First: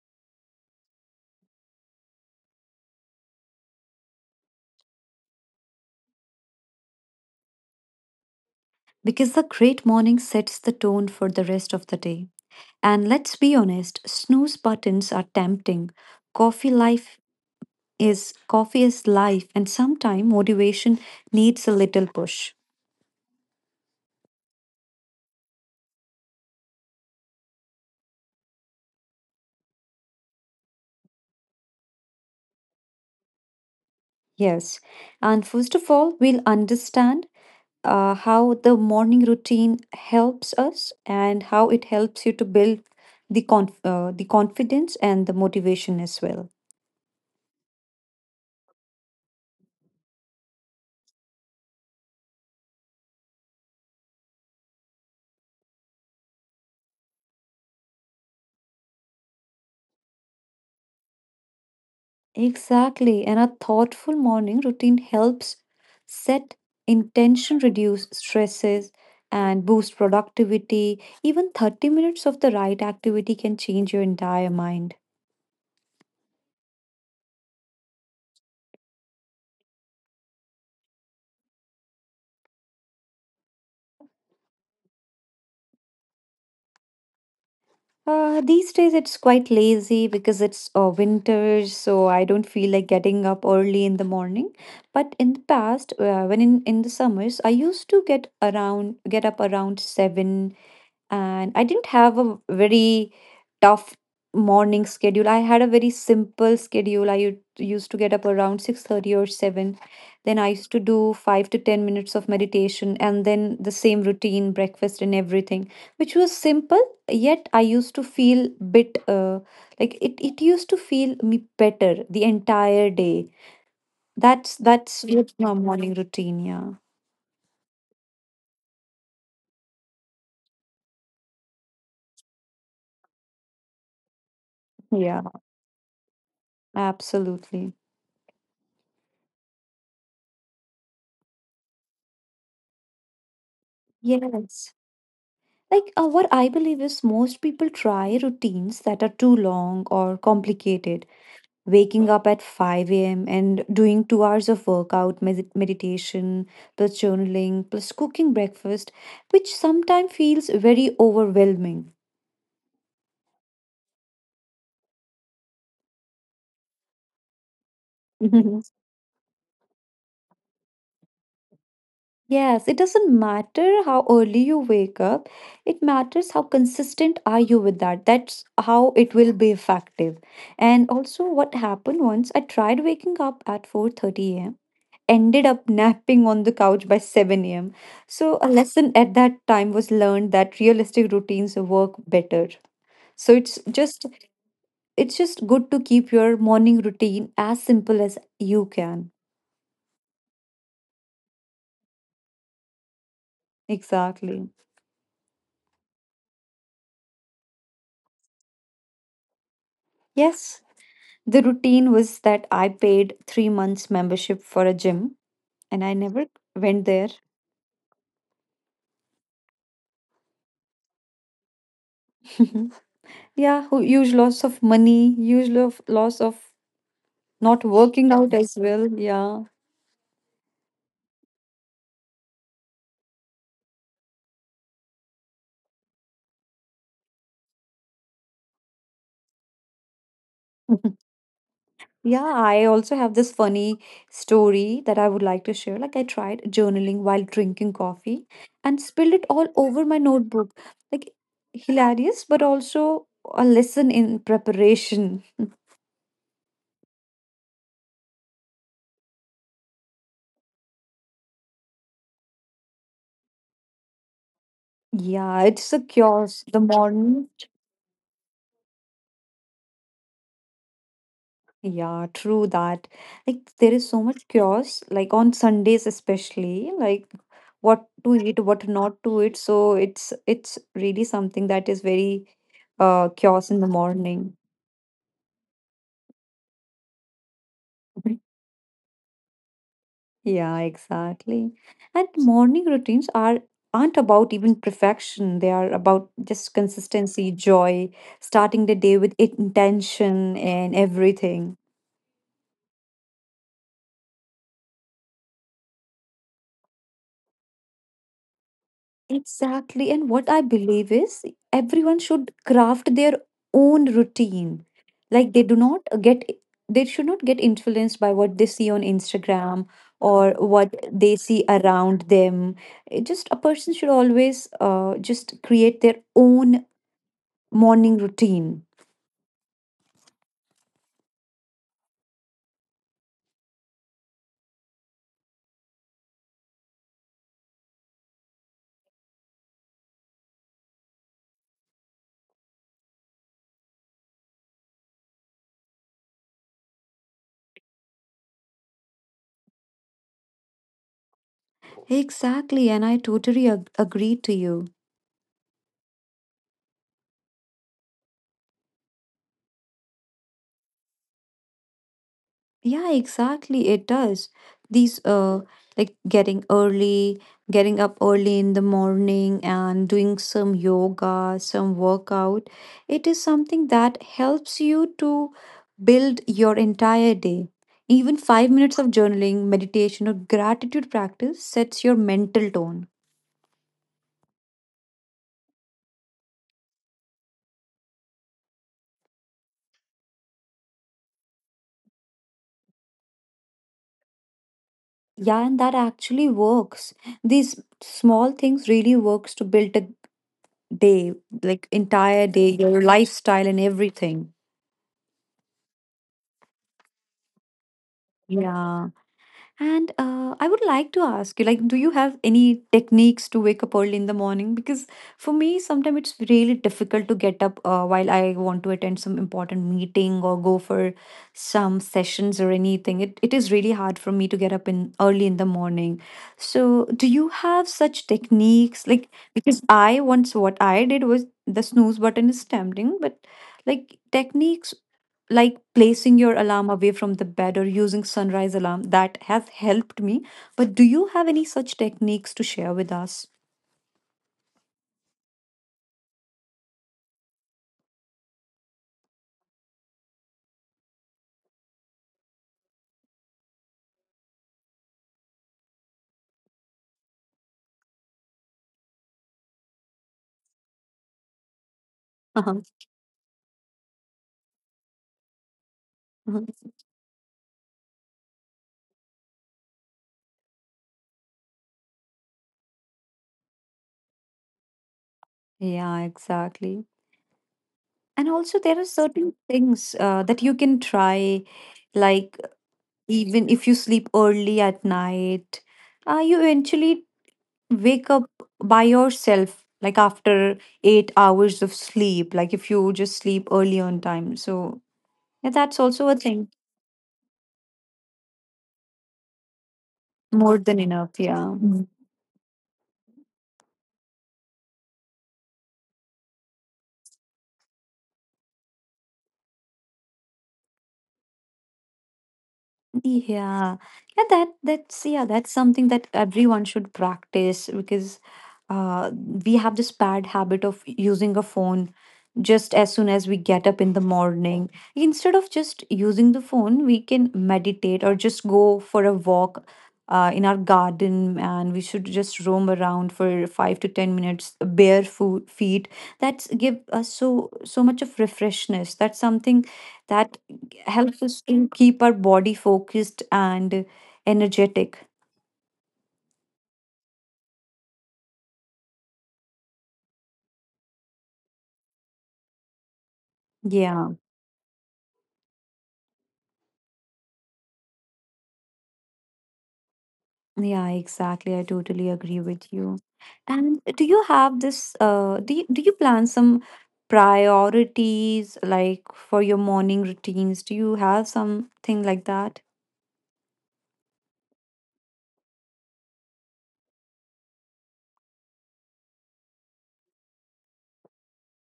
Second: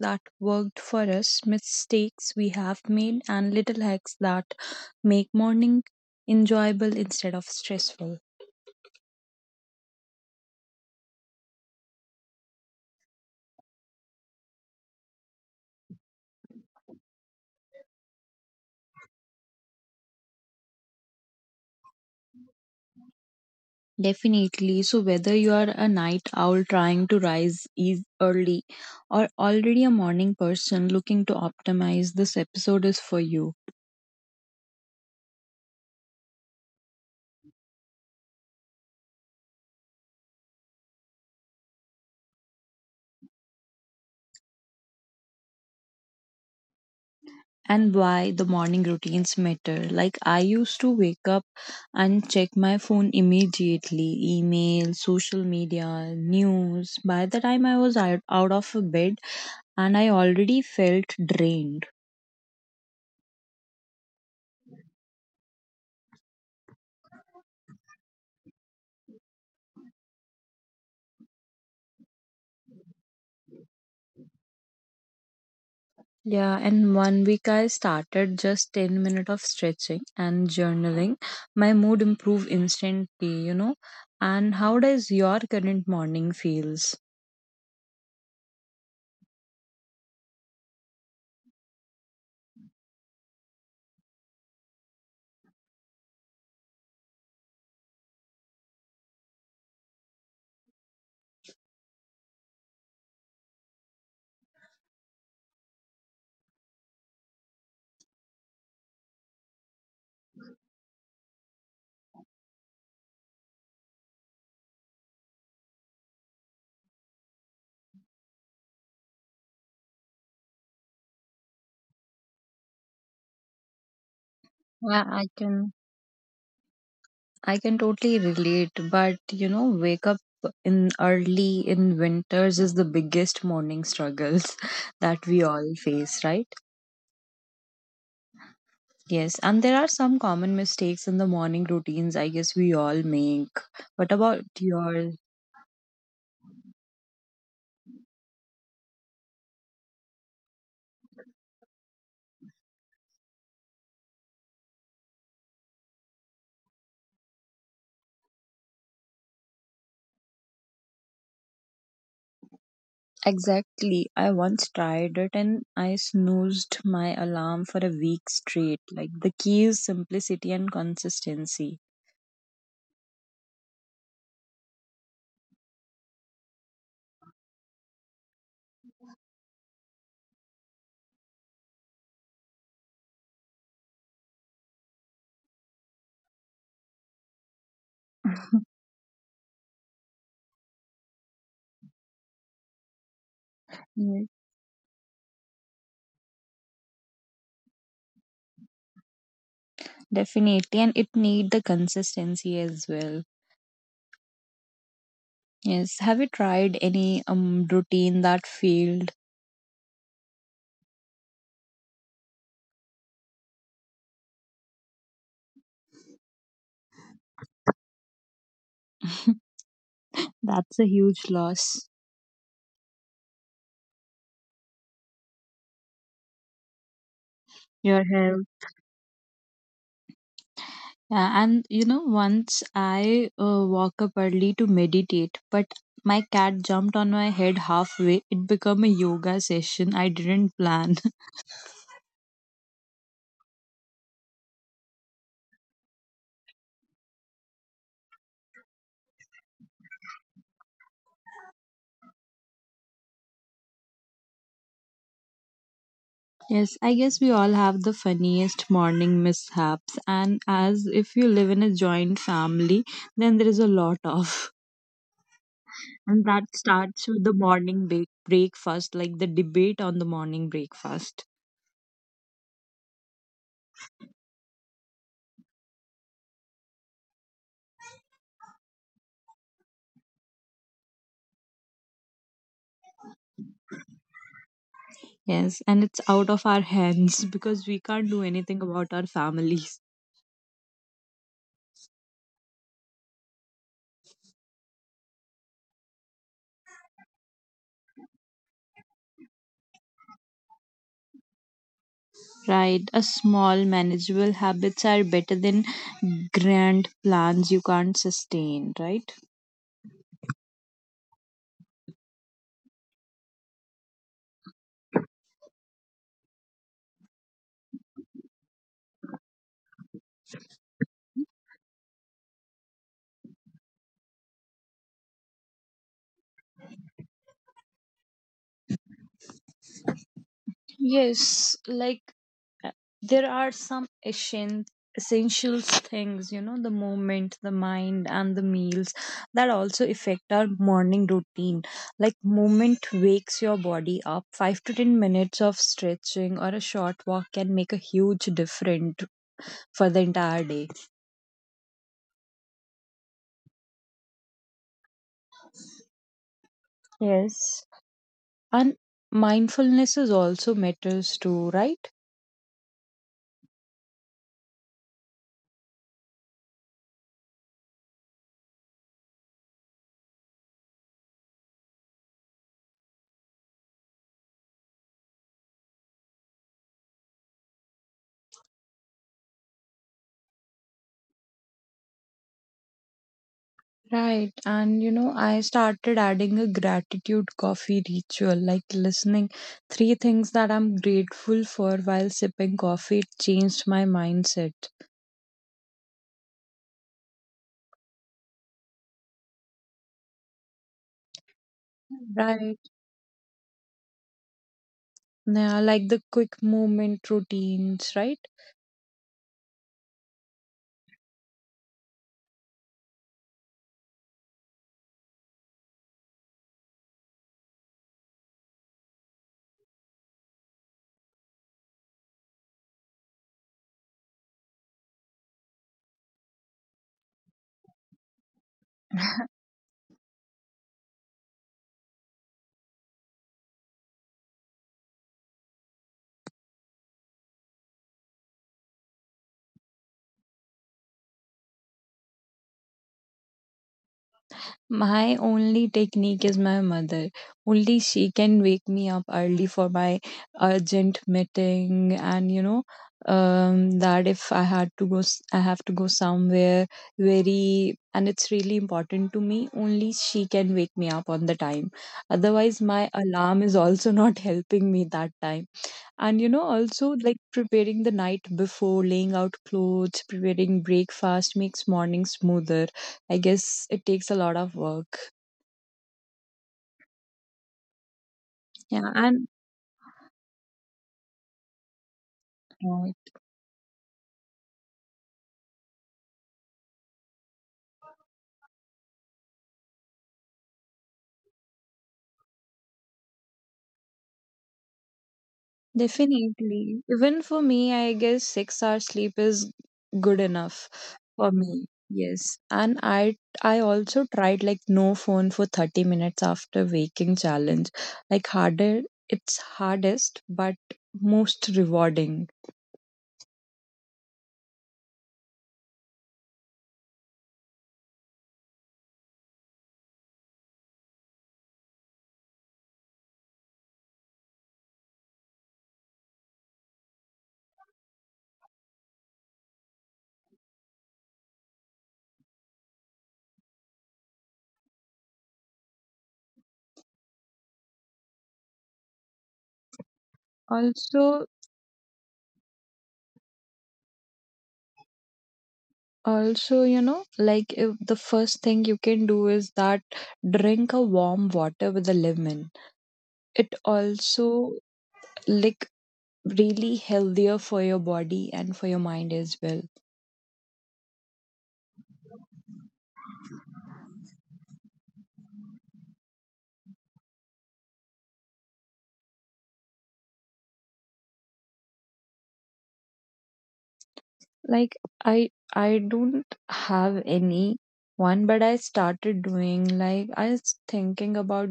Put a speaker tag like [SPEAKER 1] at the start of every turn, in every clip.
[SPEAKER 1] that worked for us, mistakes we have made, and little hacks that make morning enjoyable instead of stressful.
[SPEAKER 2] Because the great morning sets the tone for the rest of the day. And let's be honest, snooze buttons are tempting. Coffee life Coffee is life, and sometimes motivation needs a little push.
[SPEAKER 1] Definitely. So, whether you are a night owl trying to rise eas early or already a morning person looking to optimize, this episode is for you.
[SPEAKER 2] Yes. And first of all, we'll understand how the morning routine helps us and how it helps you to build the the confidence and the motivation as well.
[SPEAKER 1] And why the morning routines matter. Like, I used to wake up and check my phone immediately email, social media, news. By the time I was out of bed, and I already felt drained.
[SPEAKER 2] Exactly. And a thoughtful morning routine helps set intention, reduce stresses, and boost productivity. Even 30 minutes of the right activity can change your entire mind.
[SPEAKER 1] Yeah, and one week I started just 10 minutes of stretching and journaling. My mood improved instantly. And how does your current morning feels?
[SPEAKER 2] These days it's quite lazy because it's winter, so I don't feel like getting up early in the morning. But in the past, in the summers, I used to get up around seven and I didn't have a very tough morning schedule. I had a very simple schedule. I used to get up around 6:30 or 7. Then I used to do 5 to 10 minutes of meditation and then the same routine, breakfast and everything, which was simple, yet I used to feel bit like it used to feel me better the entire day.
[SPEAKER 1] Yeah,
[SPEAKER 2] That's
[SPEAKER 1] I
[SPEAKER 2] what's my
[SPEAKER 1] can.
[SPEAKER 2] morning routine, yeah.
[SPEAKER 1] I can totally relate, but wake up in early in winters is the biggest morning struggles that
[SPEAKER 2] Yeah,
[SPEAKER 1] we all face, right?
[SPEAKER 2] absolutely.
[SPEAKER 1] Yes, and there are some common mistakes in the morning routines I guess we all make. What about
[SPEAKER 2] Yes.
[SPEAKER 1] your?
[SPEAKER 2] Like, what I believe is most people try routines that are too long or complicated. Waking up at 5 a.m. and doing 2 hours of workout, meditation, plus journaling, plus cooking breakfast, which sometimes feels very overwhelming.
[SPEAKER 1] Exactly. I once tried it and I snoozed my alarm for a week straight. Like the key is simplicity and consistency.
[SPEAKER 2] Yes, it doesn't matter how early you wake up. It matters how consistent are you with that. That's how it will be effective. And also what happened once I tried waking up at 4:30 a.m., ended up napping on the couch by 7 a.m. So, a lesson at that time was learned that realistic routines work better. So,
[SPEAKER 1] Mm.
[SPEAKER 2] it's just good to keep your morning routine as simple as you can.
[SPEAKER 1] Definitely. And it need the consistency as well.
[SPEAKER 2] Exactly.
[SPEAKER 1] Yes. Have you tried any routine that failed?
[SPEAKER 2] Yes, the routine was that I paid 3 months membership for a gym and I never went there.
[SPEAKER 1] That's a huge loss.
[SPEAKER 2] Yeah, huge loss of money, huge loss of not
[SPEAKER 1] Your
[SPEAKER 2] working out
[SPEAKER 1] health.
[SPEAKER 2] as well. Yeah.
[SPEAKER 1] Yeah, and once I woke up early to meditate, but my cat jumped on my head halfway. It became a yoga session I didn't plan.
[SPEAKER 2] Yeah, I also have this funny story that I would like to share. Like, I tried journaling while drinking coffee and spilled it all over my notebook. Like, hilarious, but also a lesson in preparation.
[SPEAKER 1] Yes, I guess we all have the funniest morning mishaps, and as if you live in a joint family, then there is a lot of.
[SPEAKER 2] Yeah, it's a
[SPEAKER 1] And
[SPEAKER 2] chaos. The
[SPEAKER 1] that starts
[SPEAKER 2] morning.
[SPEAKER 1] with the morning breakfast, like the debate on the morning breakfast.
[SPEAKER 2] Yeah, true that. Like, there is so much chaos, like on Sundays especially, like what to eat, what not to eat. So it's really something that is very chaos in the morning.
[SPEAKER 1] Yes, and it's out of our hands because we can't do anything about our families.
[SPEAKER 2] Yeah, exactly. And morning routines are aren't about even perfection. They are about just consistency, joy, starting the day with intention and everything.
[SPEAKER 1] Right, a small manageable habits are better than grand plans you can't sustain, right?
[SPEAKER 2] Exactly. And what I believe is everyone should craft their own routine. Like they should not get influenced by what they see on Instagram or what they see around them. It just a person should always just create their own morning routine.
[SPEAKER 1] Yes, like uh, there are some essentials things, the movement, the mind, and the meals that also affect our morning routine. Like movement wakes your body up. 5 to 10 minutes of stretching or a short walk can make a huge difference for the entire day.
[SPEAKER 2] Exactly, and I totally agree to you.
[SPEAKER 1] Yes, and mindfulness is also matters too, right?
[SPEAKER 2] Yeah, exactly, it does. These Like getting up early in the morning and doing some yoga, some workout. It is something that helps you to build your entire day. Even 5 minutes of journaling, meditation or gratitude practice sets your mental tone.
[SPEAKER 1] Right. And I started adding a gratitude coffee ritual, like listening three things that I'm grateful for while sipping coffee. It changed my mindset.
[SPEAKER 2] Yeah, and that actually works. These small things really works to build a day, like entire day,
[SPEAKER 1] Right.
[SPEAKER 2] your lifestyle and everything.
[SPEAKER 1] Yeah, like the quick movement routines, right?
[SPEAKER 2] Yeah. And I would like to ask you, like, do you have any techniques to wake up early in the morning? Because for me, sometimes it's really difficult to get up while I want to attend some important meeting or go for some sessions or anything. It is really hard for me to get up in early in the morning. So, do you have such techniques? Like, because I once what I did was the snooze button is tempting, but like techniques like placing your alarm away from the bed or using sunrise alarm that has helped me, but do you have any such techniques to share with us?
[SPEAKER 1] My only technique is my mother. Only she can wake me up early for my urgent meeting, and that if I had to go, I have to go somewhere very, and it's really important to me. Only she can wake me up on the time. Otherwise,
[SPEAKER 2] Uh-huh.
[SPEAKER 1] my alarm is also not helping me that time. And
[SPEAKER 2] Mhm.
[SPEAKER 1] also like preparing the night before, laying out clothes, preparing breakfast makes morning smoother. I guess it takes a lot of work.
[SPEAKER 2] Yeah, exactly, and also there are
[SPEAKER 1] Yeah. and
[SPEAKER 2] certain things that you can try, like
[SPEAKER 1] Right.
[SPEAKER 2] even if you sleep early at night, you eventually wake up by yourself, like after 8 hours of sleep, like if you just sleep early on time, so yeah, that's also a thing.
[SPEAKER 1] Definitely. Even for me, I guess 6 hours sleep is good
[SPEAKER 2] More than
[SPEAKER 1] enough
[SPEAKER 2] enough,
[SPEAKER 1] for
[SPEAKER 2] yeah.
[SPEAKER 1] me. Yes. And I also tried like no phone for 30 minutes after waking challenge. Like harder it's hardest but most rewarding.
[SPEAKER 2] Yeah, yeah, that that's yeah, that's something that everyone should practice because uh, we have this bad habit of using a phone just as soon as we get up in the morning. Instead of just using the phone, we can meditate or just go for a walk in our garden and we should just roam around for 5 to 10 minutes bare feet. That's give us so much of refreshness. That's something that helps
[SPEAKER 1] Also
[SPEAKER 2] us to keep our body focused and energetic.
[SPEAKER 1] Also, like if the first thing you can do is that drink a warm water with a lemon. It
[SPEAKER 2] Yeah.
[SPEAKER 1] also like really healthier for your body and for your mind as well.
[SPEAKER 2] Yeah, exactly. I totally agree with you. And do you have this do you plan some priorities like for your morning routines? Do you have something like that?
[SPEAKER 1] like i i don't have any one, but I started doing, like, I was thinking about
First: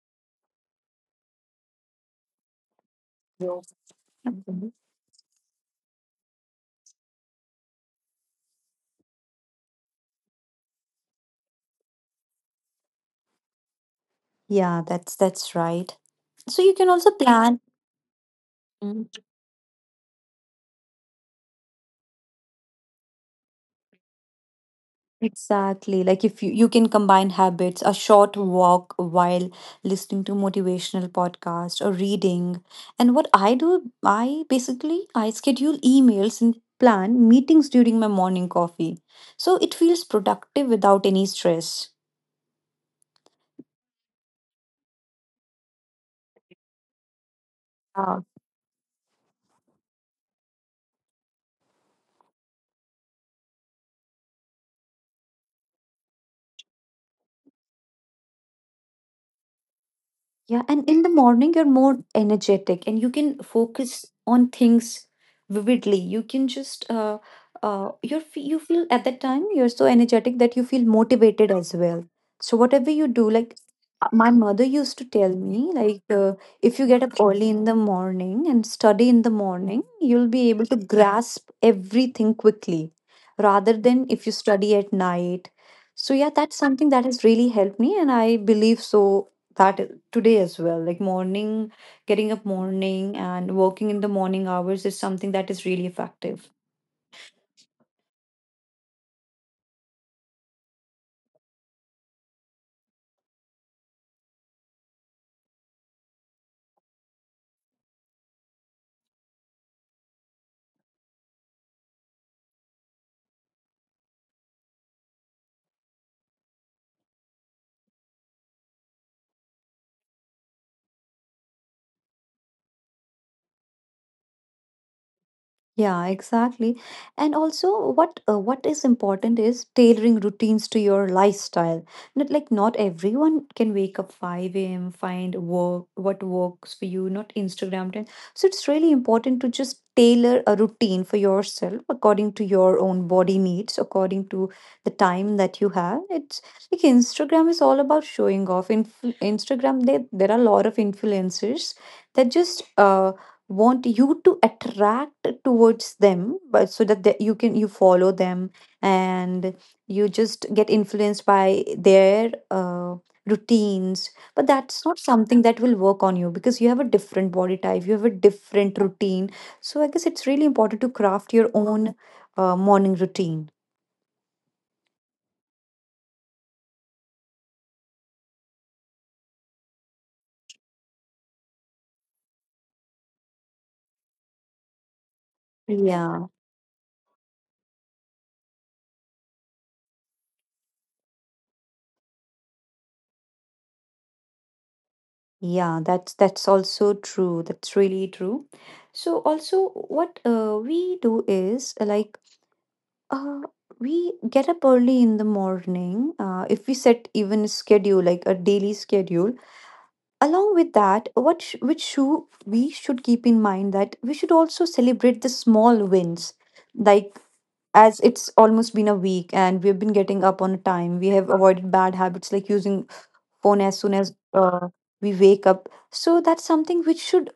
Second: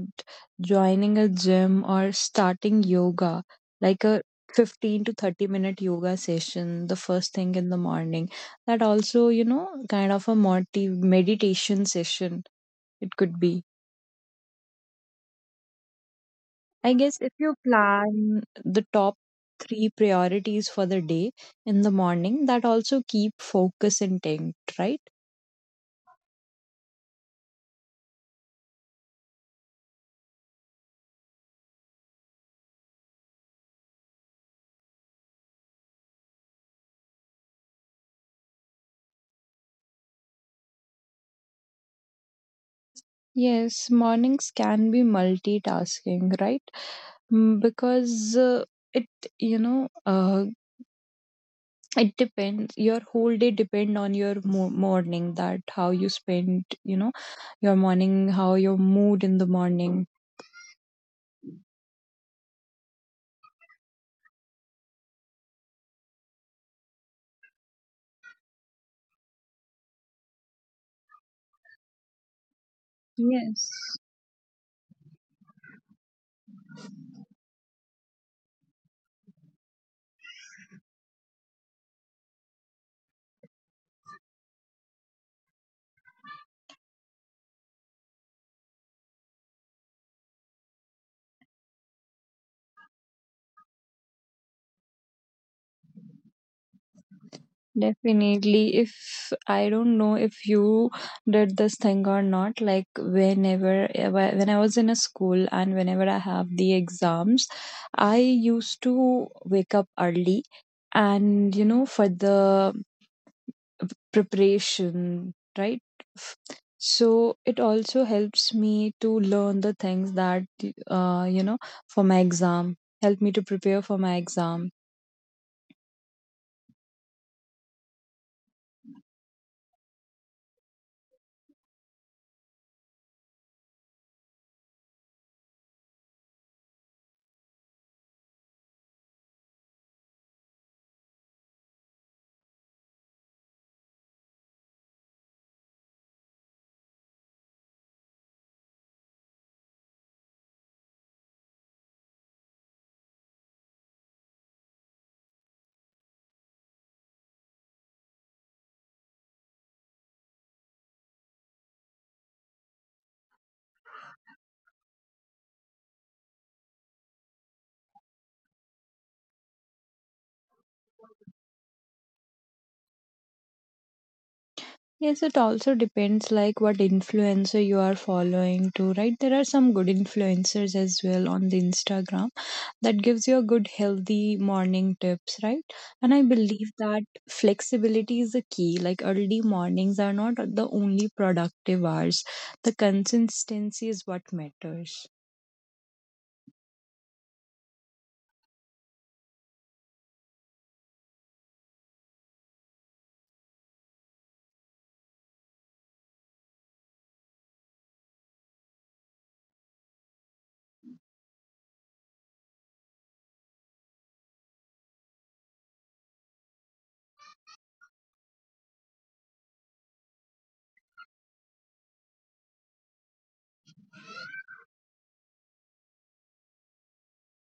[SPEAKER 1] joining a gym or starting yoga,
[SPEAKER 2] Yes.
[SPEAKER 1] like a
[SPEAKER 2] Mhm.
[SPEAKER 1] 15 to 30 minute yoga session the first thing in the morning. That also, kind of a motive meditation session it could be.
[SPEAKER 2] Yeah, that's right. So you can
[SPEAKER 1] I
[SPEAKER 2] also
[SPEAKER 1] guess if you
[SPEAKER 2] plan.
[SPEAKER 1] plan the top three priorities for the day in the morning, that also keep focus intact, right?
[SPEAKER 2] Exactly. Like if you, you can combine habits, a short walk while listening to motivational podcast or reading. And what I do, I schedule emails and plan meetings during my morning coffee. So it feels productive without any stress.
[SPEAKER 1] Yes, mornings can be multitasking, right? Because it, you know, uh, it depends. Your whole day depend on your morning. That how you spend, your morning, how your mood in the morning.
[SPEAKER 2] Yeah, and in the morning, you're more energetic and you can focus on things vividly. You can just, you feel at that time, you're so energetic that you feel motivated as well. So, whatever you do, like
[SPEAKER 1] Yes.
[SPEAKER 2] my mother used to tell me, like, if you get up early in the morning and study in the morning, you'll be able to grasp everything quickly rather than if you study at night. So, yeah, that's something that has really helped me, and I believe so that i- today as well, like morning, getting up morning and working in the morning hours is something that is really effective.
[SPEAKER 1] Definitely. If I don't know if you did this thing or not, like when I was in a school and whenever I have the exams, I used to wake up early and for the preparation, right? F- So it also helps me to learn the things that uh, you know for my exam, help me to prepare for my exam.
[SPEAKER 2] Yeah, exactly. And also, what is important is tailoring routines to your lifestyle. Not like not everyone can wake up 5 a.m., find work what works for you, not Instagram trend. So it's really important to just tailor a routine for yourself according to your own body needs, according to the time that you have. It's like Instagram is all about showing off. Inf Instagram, there are a lot of influencers that just want you to attract towards them, but so that you can you follow them and you just get influenced by their routines, but that's not something that will work on you because you have a different body type, you have a different routine, so I guess it's really important to craft your own morning routine.
[SPEAKER 1] Yes, it also depends like what influencer you are following too, right? There are some good influencers as well on the Instagram. That gives you a good healthy morning tips, right? And I
[SPEAKER 2] yeah
[SPEAKER 1] believe that flexibility is the key. Like, early mornings are not the only productive hours. The consistency is what matters.
[SPEAKER 2] yeah, that's also true, that's really true. So also what we do is Uh, we get up early in the morning. If we set even a schedule, like a daily schedule, along with that, which shoe we should keep in mind that we should also celebrate the small wins, like as it's almost been a week and we've been getting up on time. We have avoided bad habits like using phone as soon as we wake up. So that's something which should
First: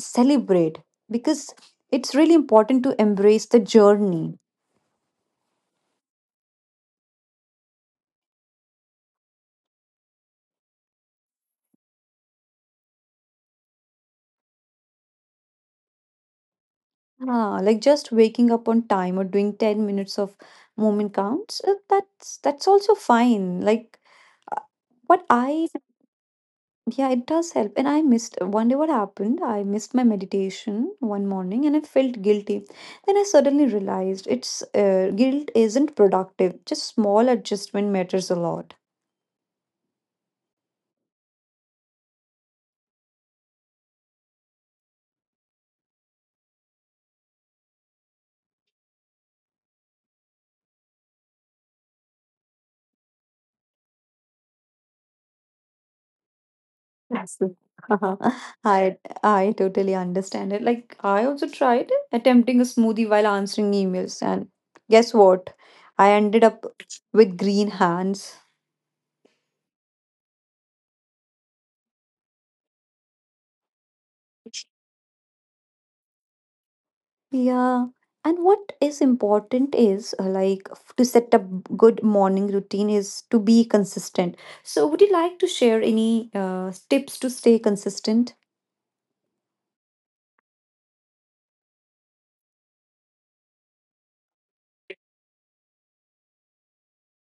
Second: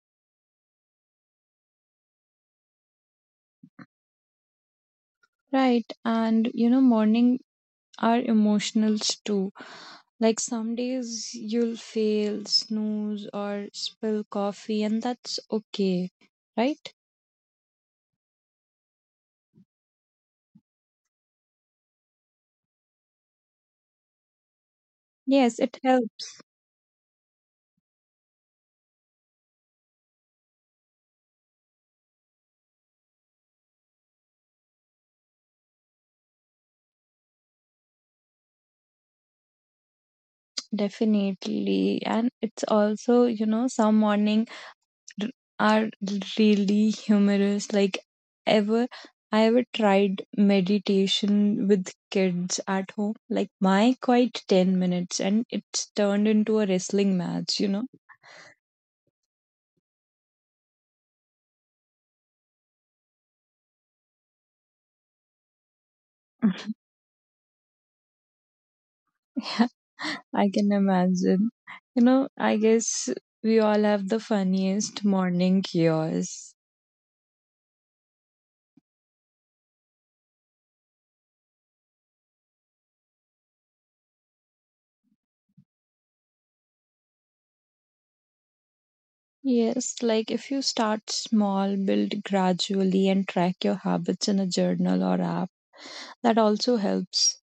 [SPEAKER 2] celebrate because it's really important to embrace the journey.
[SPEAKER 1] Right. And morning are emotionals too. Like, some days you'll fail snooze or spill coffee, and that's okay, right?
[SPEAKER 2] Ah, like just waking up on time or doing 10 minutes of movement counts, that's also fine. Like what
[SPEAKER 1] Yes,
[SPEAKER 2] I
[SPEAKER 1] it helps.
[SPEAKER 2] Yeah, it does help. And I missed one day what happened, I missed my meditation one morning and I felt guilty. Then I suddenly realized it's guilt isn't productive. Just small adjustment matters a lot.
[SPEAKER 1] Definitely. And it's also, some morning r- are really humorous. Like ever I ever tried meditation with kids at home, like my quite 10 minutes, and it's turned into a wrestling match,
[SPEAKER 2] Absolutely.
[SPEAKER 1] you know.
[SPEAKER 2] I I totally understand it. Like I also tried attempting a smoothie while answering emails, and guess what? I ended up with green hands.
[SPEAKER 1] I can imagine. I guess we all have the funniest morning chaos.
[SPEAKER 2] Yeah. And what is important is to set up good morning routine is to be consistent. So would you like to share any tips to stay consistent?
[SPEAKER 1] Yes, like if you start small, build gradually, and track your habits in a journal or app, that also helps.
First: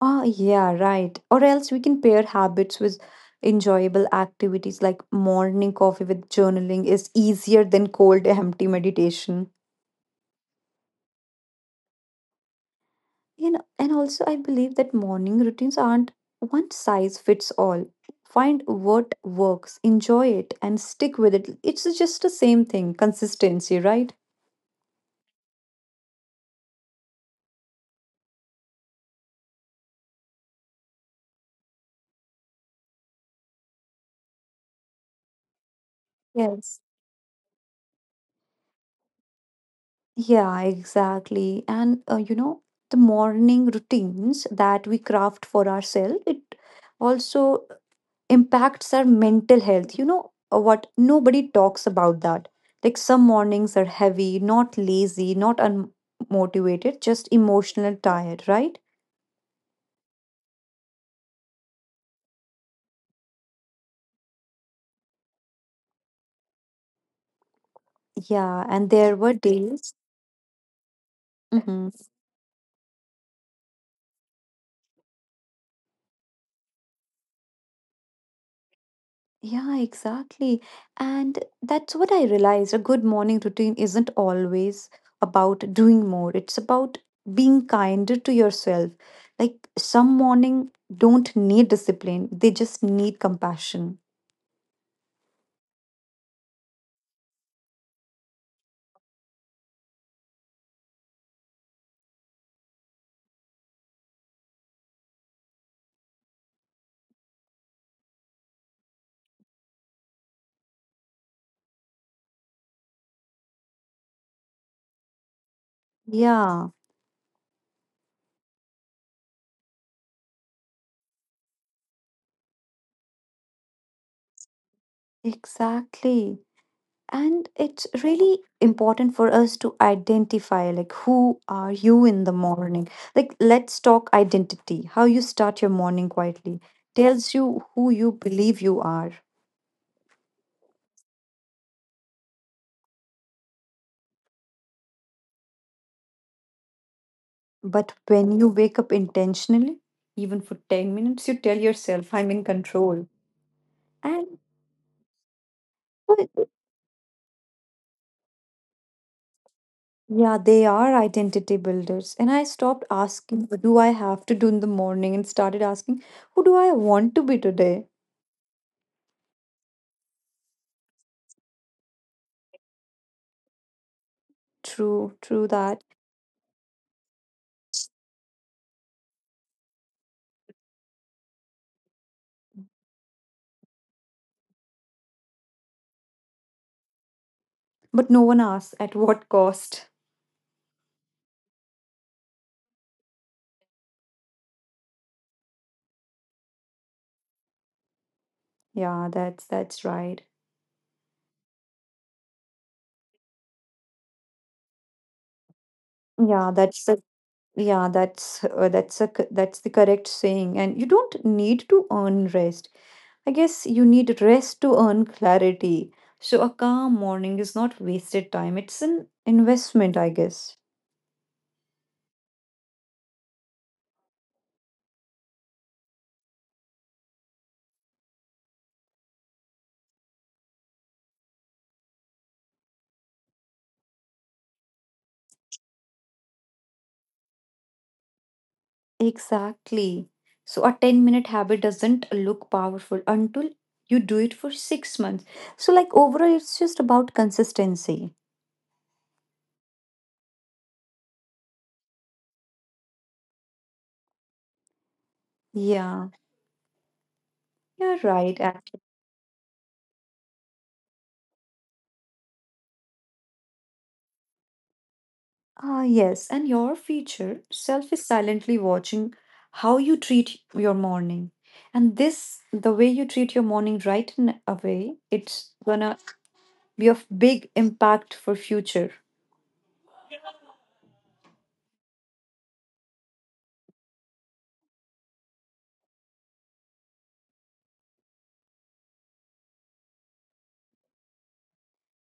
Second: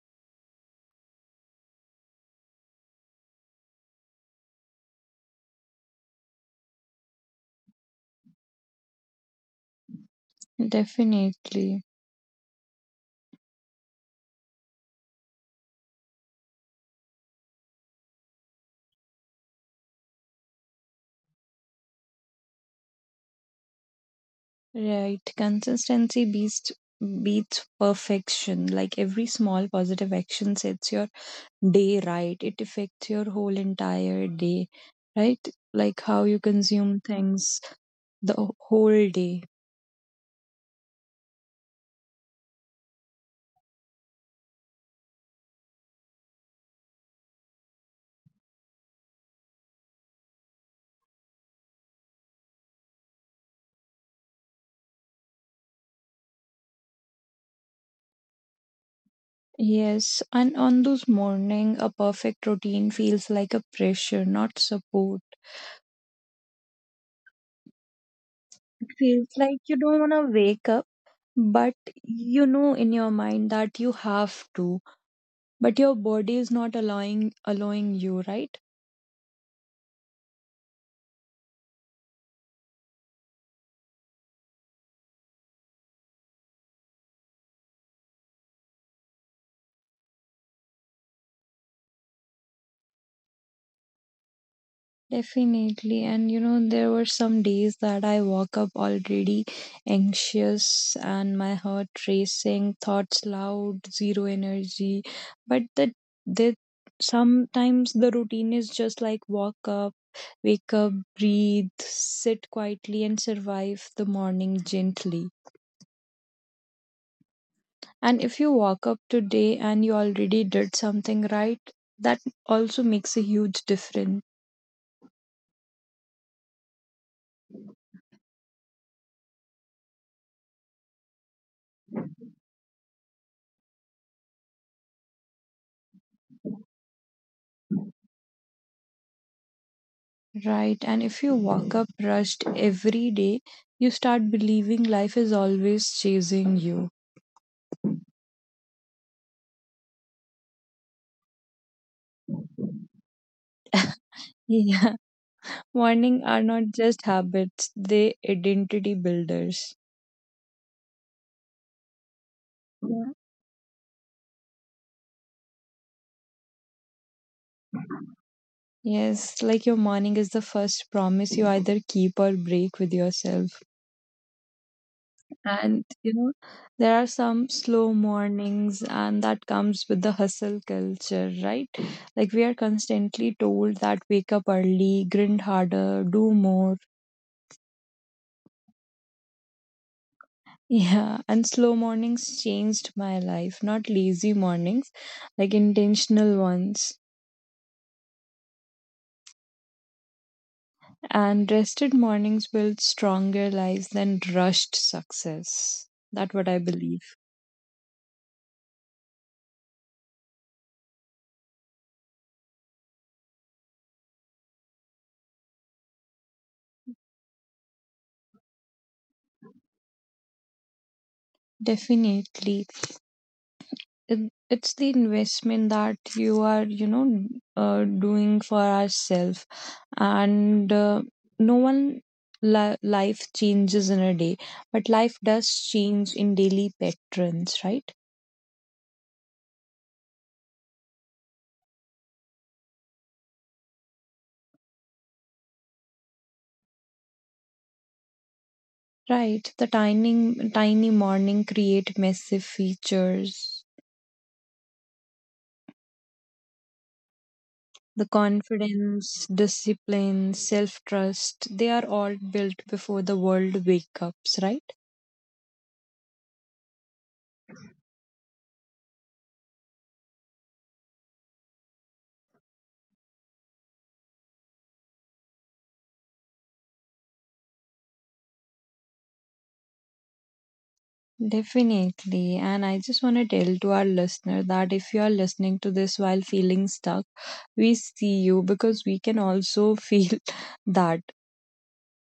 [SPEAKER 2] Oh, yeah, right. Or else we can pair habits with enjoyable activities like morning coffee with journaling is easier than cold, empty meditation.
[SPEAKER 1] Definitely.
[SPEAKER 2] You know, and also I believe that morning routines aren't one size fits all. Find what works, enjoy it, and stick with it. It's just the same thing, consistency, right?
[SPEAKER 1] Right. Consistency beats perfection. Like every small positive action sets your day right. It affects your whole entire day, right? Like how you
[SPEAKER 2] Yes.
[SPEAKER 1] consume things the whole day.
[SPEAKER 2] Yeah, exactly. And you know, the morning routines that we craft for ourselves, it also impacts our mental health. You know what? Nobody talks about that. Like some mornings are heavy, not lazy, not unmotivated, just emotional tired, right?
[SPEAKER 1] Yes, and on those morning, a perfect routine feels like a pressure, not support.
[SPEAKER 2] Yeah, and
[SPEAKER 1] It
[SPEAKER 2] there
[SPEAKER 1] feels
[SPEAKER 2] were
[SPEAKER 1] like you
[SPEAKER 2] days.
[SPEAKER 1] don't want to wake up, but
[SPEAKER 2] hmm
[SPEAKER 1] you know in your mind that you have to, but your body is not allowing you, right?
[SPEAKER 2] Yeah, exactly. And that's what I realized. A good morning routine isn't always about doing more, it's about being kinder to yourself. Like some morning don't need discipline, they just need compassion.
[SPEAKER 1] Definitely. And there were some days that I woke up already anxious and my heart racing, thoughts loud, zero energy. But that sometimes the routine is just like walk up, wake up, breathe, sit quietly and survive the morning gently.
[SPEAKER 2] Yeah.
[SPEAKER 1] And if you walk up today and you already did something right, that also makes a huge difference.
[SPEAKER 2] Exactly. And it's really important for us to identify like who are you in the morning? Like let's talk identity. How you start your morning quietly tells you who you believe you are.
[SPEAKER 1] Right. And if you walk up rushed every day, you start believing life is always chasing you.
[SPEAKER 2] But when you wake up intentionally, even for 10 minutes, you tell yourself I'm in control. And
[SPEAKER 1] Yeah. Morning
[SPEAKER 2] uh,
[SPEAKER 1] are not just habits, they identity builders.
[SPEAKER 2] yeah, they are identity builders. And I stopped
[SPEAKER 1] Yeah.
[SPEAKER 2] asking what do I have to do in the morning and started asking who do I want to be today?
[SPEAKER 1] Yes, like your morning is the first promise you either keep or break with yourself.
[SPEAKER 2] True, true that.
[SPEAKER 1] And there are some slow mornings and that comes with the hustle culture, right? Like we are constantly told that wake up early, grind harder, do more.
[SPEAKER 2] But no one asks at what cost.
[SPEAKER 1] Yeah, and slow mornings changed my life. Not lazy mornings, like intentional ones.
[SPEAKER 2] Yeah, that's right.
[SPEAKER 1] And rested mornings build stronger lives than rushed success. That's what
[SPEAKER 2] Yeah,
[SPEAKER 1] I
[SPEAKER 2] that's
[SPEAKER 1] believe.
[SPEAKER 2] the yeah, that's a c- that's the correct saying. And you don't need to earn rest. I guess you need rest to earn clarity. So a calm morning is not wasted time. It's an investment, I guess.
[SPEAKER 1] Definitely. It's the investment that you are, doing for ourselves. And no one life changes in a day, but life does change in daily patterns, right?
[SPEAKER 2] Exactly. So a 10-minute habit doesn't look powerful until you do it for 6 months. So like overall it's just about consistency.
[SPEAKER 1] Right, the tiny, tiny morning create massive features.
[SPEAKER 2] Yeah. Yeah,
[SPEAKER 1] The
[SPEAKER 2] right. Actually.
[SPEAKER 1] confidence, discipline, self trust, they are all built before the world wake ups, right?
[SPEAKER 2] Ah, yes. And your future self is silently watching how you treat your morning. And this, the way you treat your morning right in a way, it's gonna be of big impact for future.
[SPEAKER 1] Definitely. And I just want to tell to our listener that if you are listening to this while feeling stuck, we see you because we can also feel that.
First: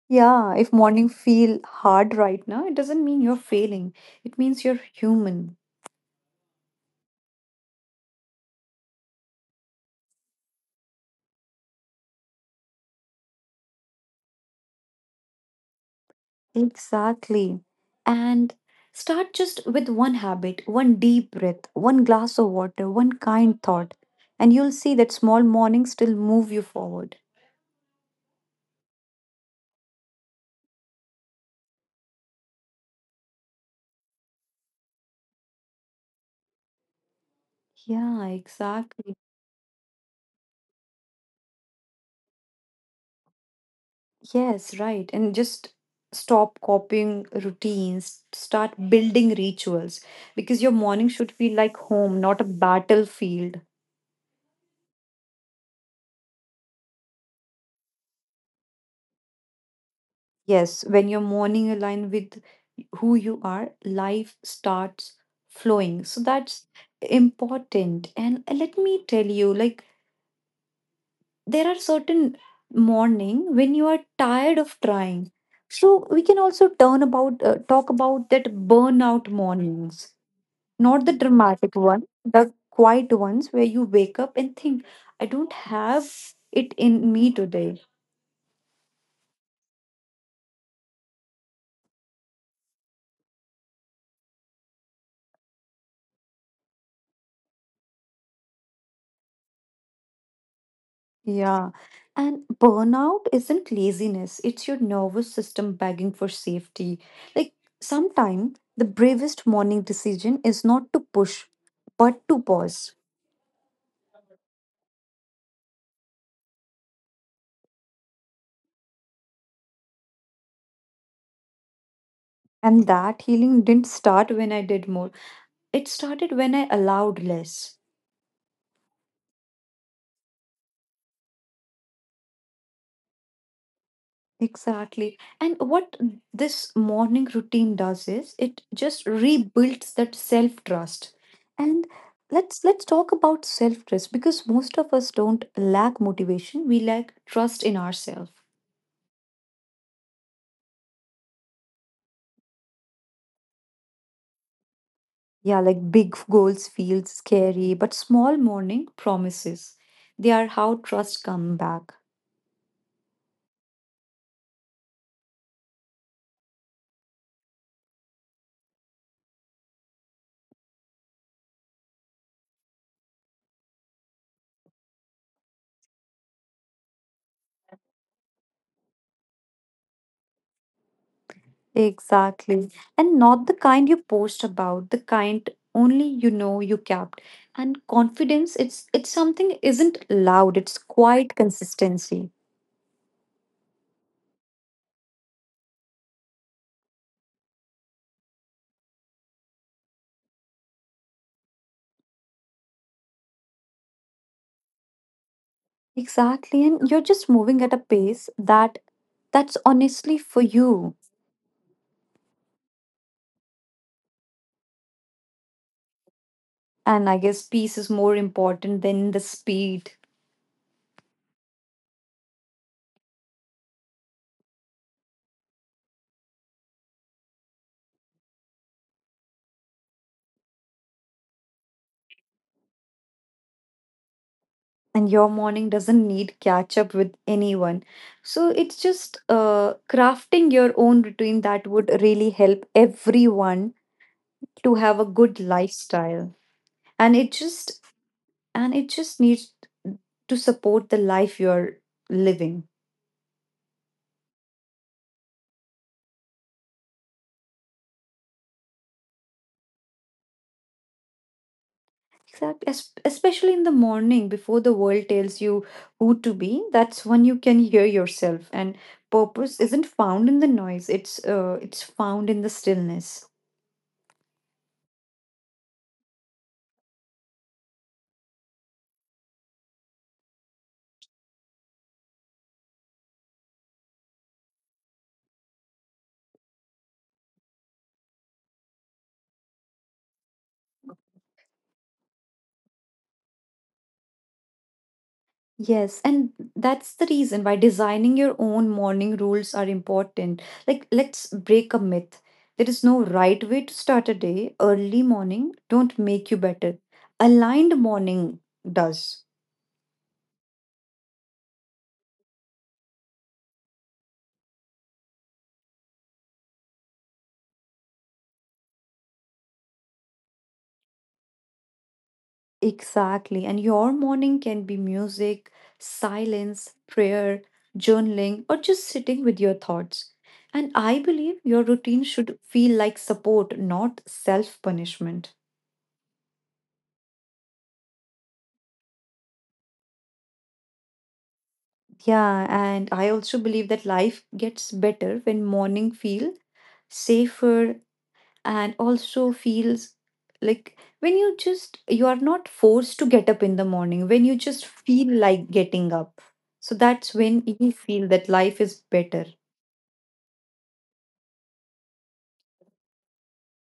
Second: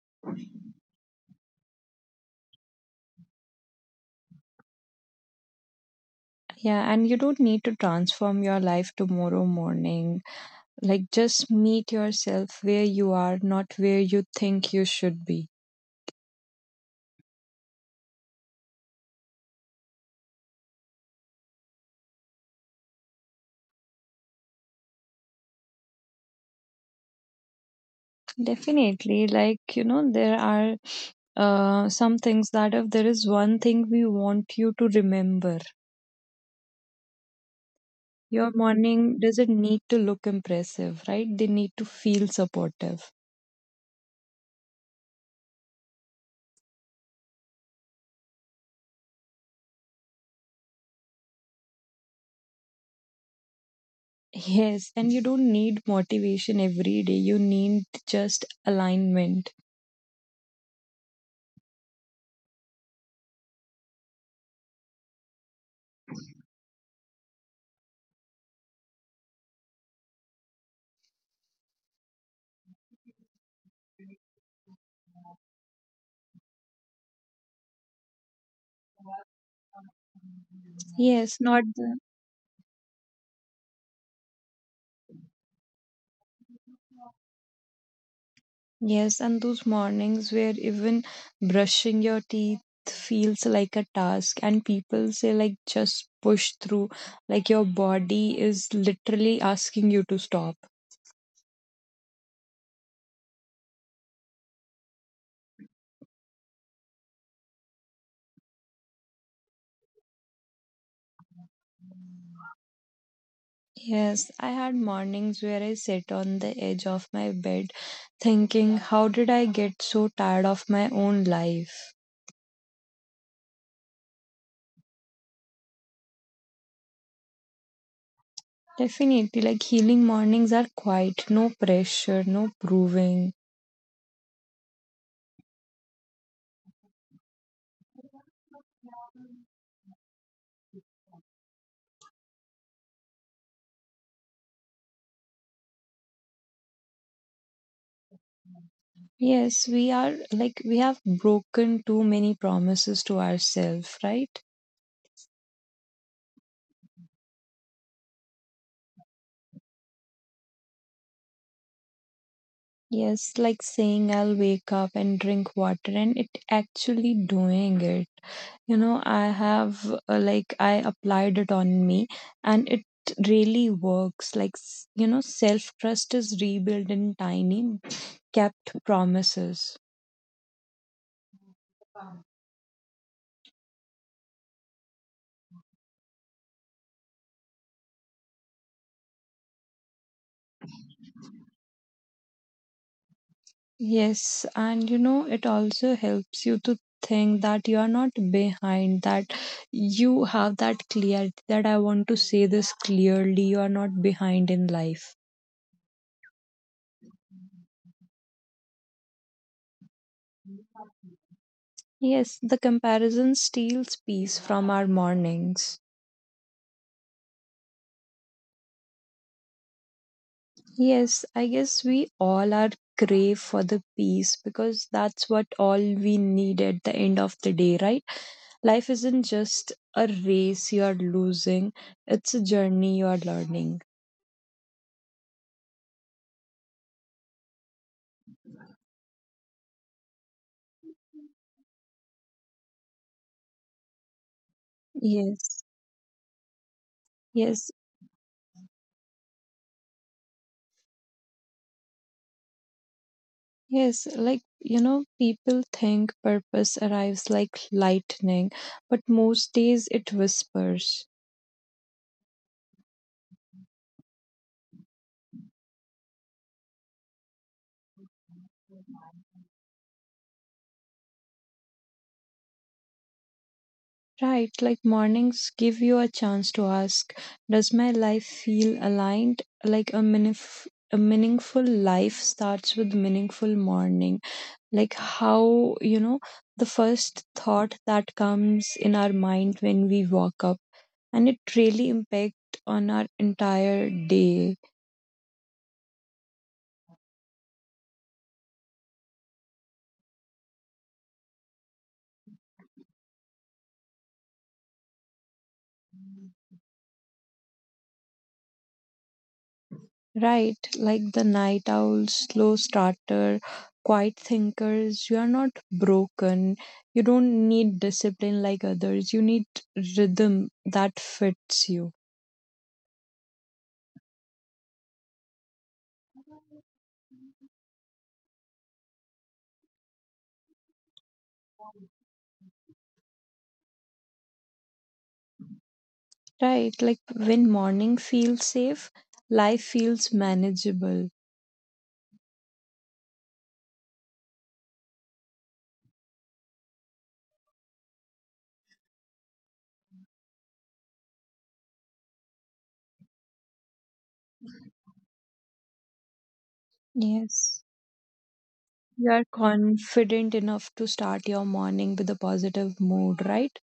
[SPEAKER 2] Yeah, if morning feel hard right now, it doesn't mean you're failing. It means you're human.
[SPEAKER 1] Yeah, and you don't need to transform your life tomorrow morning. Like, just meet yourself where you are, not where you think you should be.
[SPEAKER 2] Exactly. And start just with one habit, one deep breath, one glass of water, one kind thought, and you'll see that small mornings still move you forward.
[SPEAKER 1] Definitely. Like, there are some things that if there is one thing we want you to remember,
[SPEAKER 2] Yeah,
[SPEAKER 1] your
[SPEAKER 2] exactly.
[SPEAKER 1] morning doesn't need to look impressive, right? They need to feel supportive.
[SPEAKER 2] Yes, right. And just stop copying routines, start building rituals because your morning should feel like home, not a battlefield.
[SPEAKER 1] Yes, and you don't need motivation every day. You need just alignment.
[SPEAKER 2] Yes, when your morning align with who you are, life starts flowing. So that's important. And let me tell you, like, there are certain morning when you are tired of trying. So we can also turn about, talk about that burnout mornings, not the
[SPEAKER 1] Yes. not
[SPEAKER 2] dramatic
[SPEAKER 1] the
[SPEAKER 2] one, the quiet ones where you wake up and think, I don't have it in me today.
[SPEAKER 1] Yes, and those mornings where even brushing your teeth feels like a task, and people say, like, just push through, like, your body is literally asking you to stop.
[SPEAKER 2] Yeah. And burnout isn't laziness, it's your nervous system begging for safety. Like sometimes the bravest morning decision is not to push, but to pause.
[SPEAKER 1] Yes, I had mornings where I sit on the edge of my bed thinking, how did I get so tired of my own life?
[SPEAKER 2] And that healing didn't start when I did more, it started when I allowed less.
[SPEAKER 1] Definitely, like, healing mornings are quiet, no pressure, no proving.
[SPEAKER 2] Exactly. And what this morning routine does is it just rebuilds that self-trust. And let's talk about self-trust because most of us don't lack motivation, we lack trust in ourselves.
[SPEAKER 1] Yes, we are like we have broken too many promises to ourselves, right?
[SPEAKER 2] Yeah, like big goals feel scary, but small morning promises. They are how trust come back.
[SPEAKER 1] Yes, like saying I'll wake up and drink water and it actually doing it. I have like I applied it on me and it really works. Like, self trust is rebuilt in tiny kept promises.
[SPEAKER 2] Exactly. And not the kind you post about, the kind only you know you kept. And confidence, it's something isn't loud, it's quite consistency.
[SPEAKER 1] Yes, and it also helps you to think that you are not behind, that you have that clarity that I want to say this clearly, you are not behind in life.
[SPEAKER 2] Exactly. And you're just moving at a pace that's honestly for you.
[SPEAKER 1] Yes, the comparison steals peace from our mornings.
[SPEAKER 2] And I guess peace is more important than the speed.
[SPEAKER 1] Yes, I guess we all are crave for the peace because that's what all we need at the end of the day, right? Life isn't just a race you are losing, it's a journey you are learning.
[SPEAKER 2] And your morning doesn't need catch up with anyone. So it's just crafting your own routine that would really help everyone to have a good
[SPEAKER 1] Yes.
[SPEAKER 2] lifestyle, and it
[SPEAKER 1] Yes,
[SPEAKER 2] just and it just needs to support the life you're living.
[SPEAKER 1] Yes, like people think purpose arrives like lightning, but most days it whispers.
[SPEAKER 2] Exactly. Especially in the morning before the world tells you who to be, that's when you can hear yourself, and purpose isn't found in the noise, it's found in the stillness.
[SPEAKER 1] Right, like mornings give you a chance to ask, does my life feel aligned? Like a meaningful life starts with meaningful morning. Like how, the first thought that comes in our mind when we walk up, and it really impacts on our entire day.
[SPEAKER 2] Yes, and that's the reason why designing your own morning rules are important. Like, let's break a myth. There is no right way to start a day. Early morning don't make you better. Aligned morning does.
[SPEAKER 1] Right, like the night owl, slow starter, quiet thinkers, you are not broken. You don't need discipline like others. You need rhythm that fits you.
[SPEAKER 2] Exactly. And your morning can be music, silence, prayer, journaling, or just sitting with your thoughts. And I believe your routine should feel like support, not self punishment.
[SPEAKER 1] Right, like when morning feels safe, life feels manageable.
[SPEAKER 2] Yeah, and I also believe that life gets better when morning feel safer and also feels like when you just you are not forced to get up in the morning, when you just feel like getting up. So that's when
[SPEAKER 1] Yes.
[SPEAKER 2] you feel that life is
[SPEAKER 1] You
[SPEAKER 2] better.
[SPEAKER 1] are confident enough to start your morning with a positive mood, right?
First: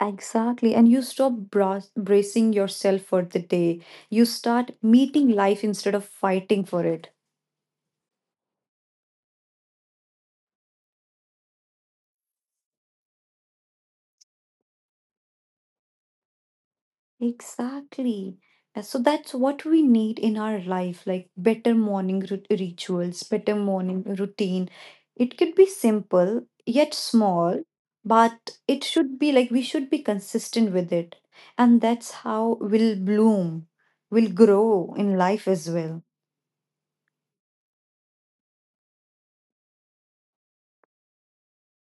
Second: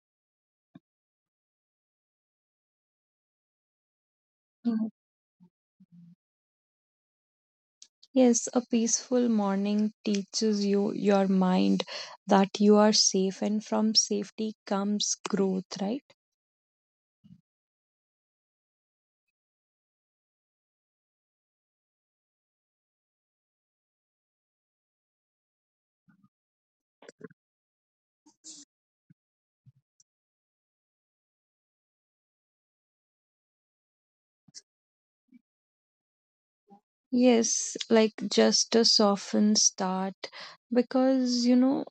[SPEAKER 2] Exactly. And you stop bracing yourself for the day. You start meeting life instead of fighting for it.
[SPEAKER 1] Yes, a peaceful morning teaches you your mind that you are safe, and from safety comes growth, right?
[SPEAKER 2] Exactly. So that's what we need in our life, like better morning rituals, better morning routine. It could be simple yet small, but it should be like we should be consistent with it. And that's how we'll bloom, we'll grow in life as well.
[SPEAKER 1] Yes, like just a softened start because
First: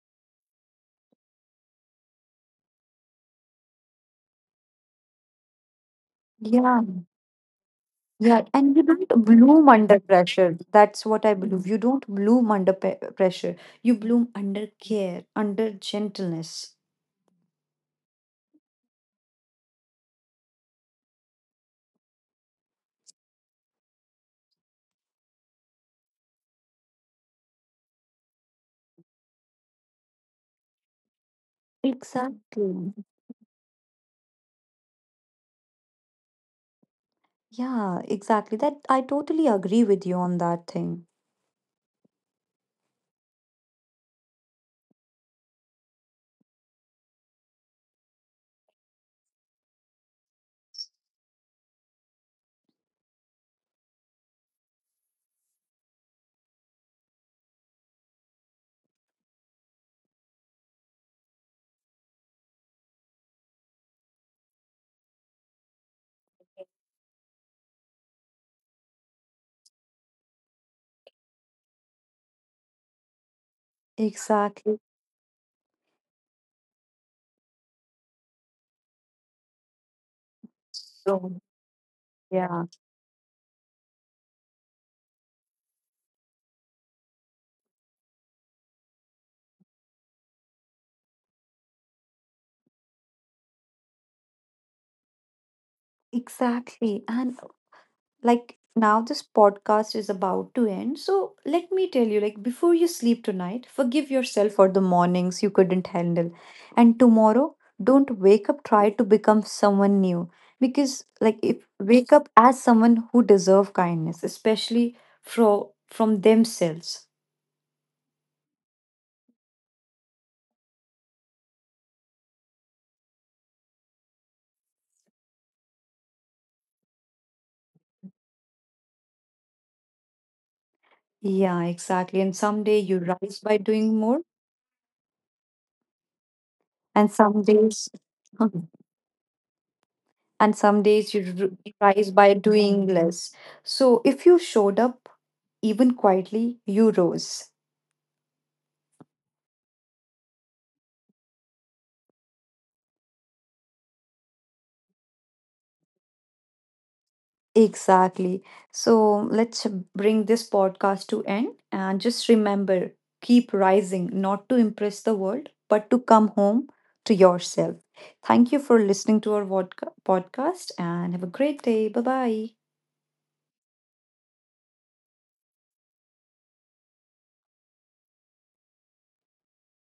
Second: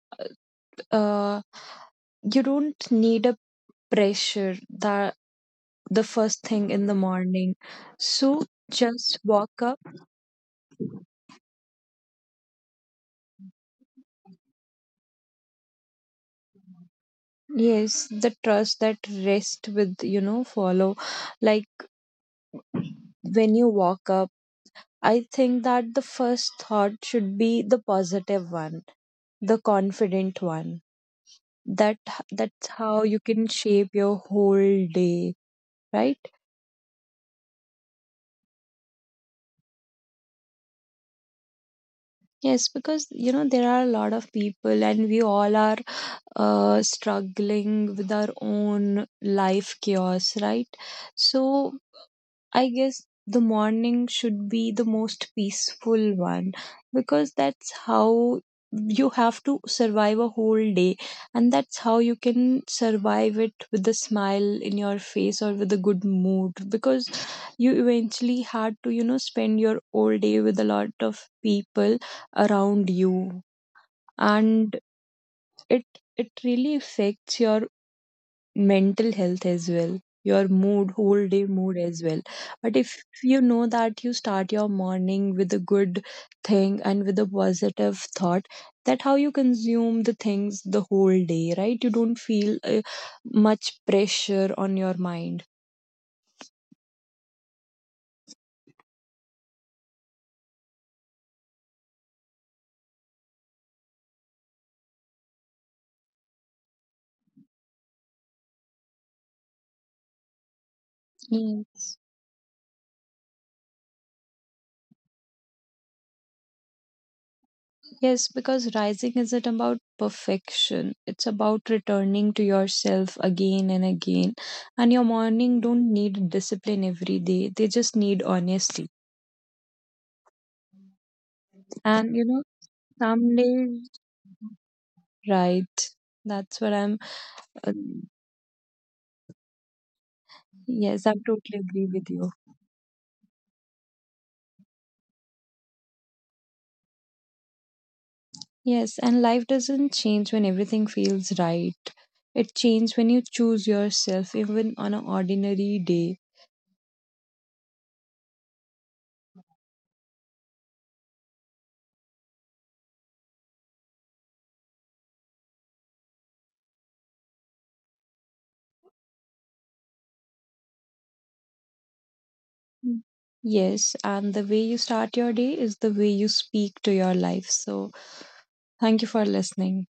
[SPEAKER 1] uh, you don't need a pressure that the first thing
[SPEAKER 2] Yeah,
[SPEAKER 1] in the morning.
[SPEAKER 2] yeah,
[SPEAKER 1] So
[SPEAKER 2] and you
[SPEAKER 1] just
[SPEAKER 2] don't
[SPEAKER 1] walk
[SPEAKER 2] bloom
[SPEAKER 1] up.
[SPEAKER 2] under pressure. That's what I believe. You don't bloom under pressure. You bloom under care, under gentleness.
[SPEAKER 1] Yes, the trust that rest with, follow. Like when you walk up I think that the first thought should be the positive one, the confident one. That's
[SPEAKER 2] Exactly.
[SPEAKER 1] how you can shape your whole day, right?
[SPEAKER 2] Yeah, exactly. That I totally agree with you on that thing.
[SPEAKER 1] Yes, because you know there are a lot of people, and we all are struggling with our own life chaos, right? So I guess the morning should be the most peaceful one because that's how you have to survive a whole day and that's how you can survive it with a smile in your face or with a good mood because you eventually had to spend your whole day with a lot of people around you and
[SPEAKER 2] Exactly.
[SPEAKER 1] it it really affects your mental health as well, your mood whole day
[SPEAKER 2] So,
[SPEAKER 1] mood as well. But
[SPEAKER 2] yeah,
[SPEAKER 1] if you know that you start your morning with a good thing and with a positive thought, that how you consume the things the whole day, right? You don't feel much pressure on your mind.
[SPEAKER 2] exactly. And like now this podcast is about to end. So let me tell you, like before you sleep tonight, forgive yourself for the mornings you couldn't handle. And tomorrow, don't wake up try to become someone new. Because like if
[SPEAKER 1] Yes.
[SPEAKER 2] wake up as someone who deserve kindness, especially from themselves.
[SPEAKER 1] Yes, because rising isn't about perfection. It's about returning to yourself again and again. And your morning don't need discipline every day. They just need honesty.
[SPEAKER 2] Yeah,
[SPEAKER 1] And
[SPEAKER 2] exactly. And someday you
[SPEAKER 1] some
[SPEAKER 2] rise by
[SPEAKER 1] days,
[SPEAKER 2] doing more,
[SPEAKER 1] right? That's what I'm.
[SPEAKER 2] and some
[SPEAKER 1] Uh,
[SPEAKER 2] days, Mhm. and some days
[SPEAKER 1] yes, I
[SPEAKER 2] you
[SPEAKER 1] totally agree
[SPEAKER 2] rise
[SPEAKER 1] with
[SPEAKER 2] by
[SPEAKER 1] you.
[SPEAKER 2] doing less. So if you showed up, even quietly, you rose.
[SPEAKER 1] Yes, and life doesn't change when everything feels right. It changes when you choose yourself, even on an ordinary day.
[SPEAKER 2] Exactly. So let's bring this podcast to end and just remember keep rising, not to impress the world, but to come home to yourself. Thank you for listening to our podcast and have a great day. Bye bye.
[SPEAKER 1] Mm. Yes, and the way you start your day is the way you speak to your life. So, thank you for listening.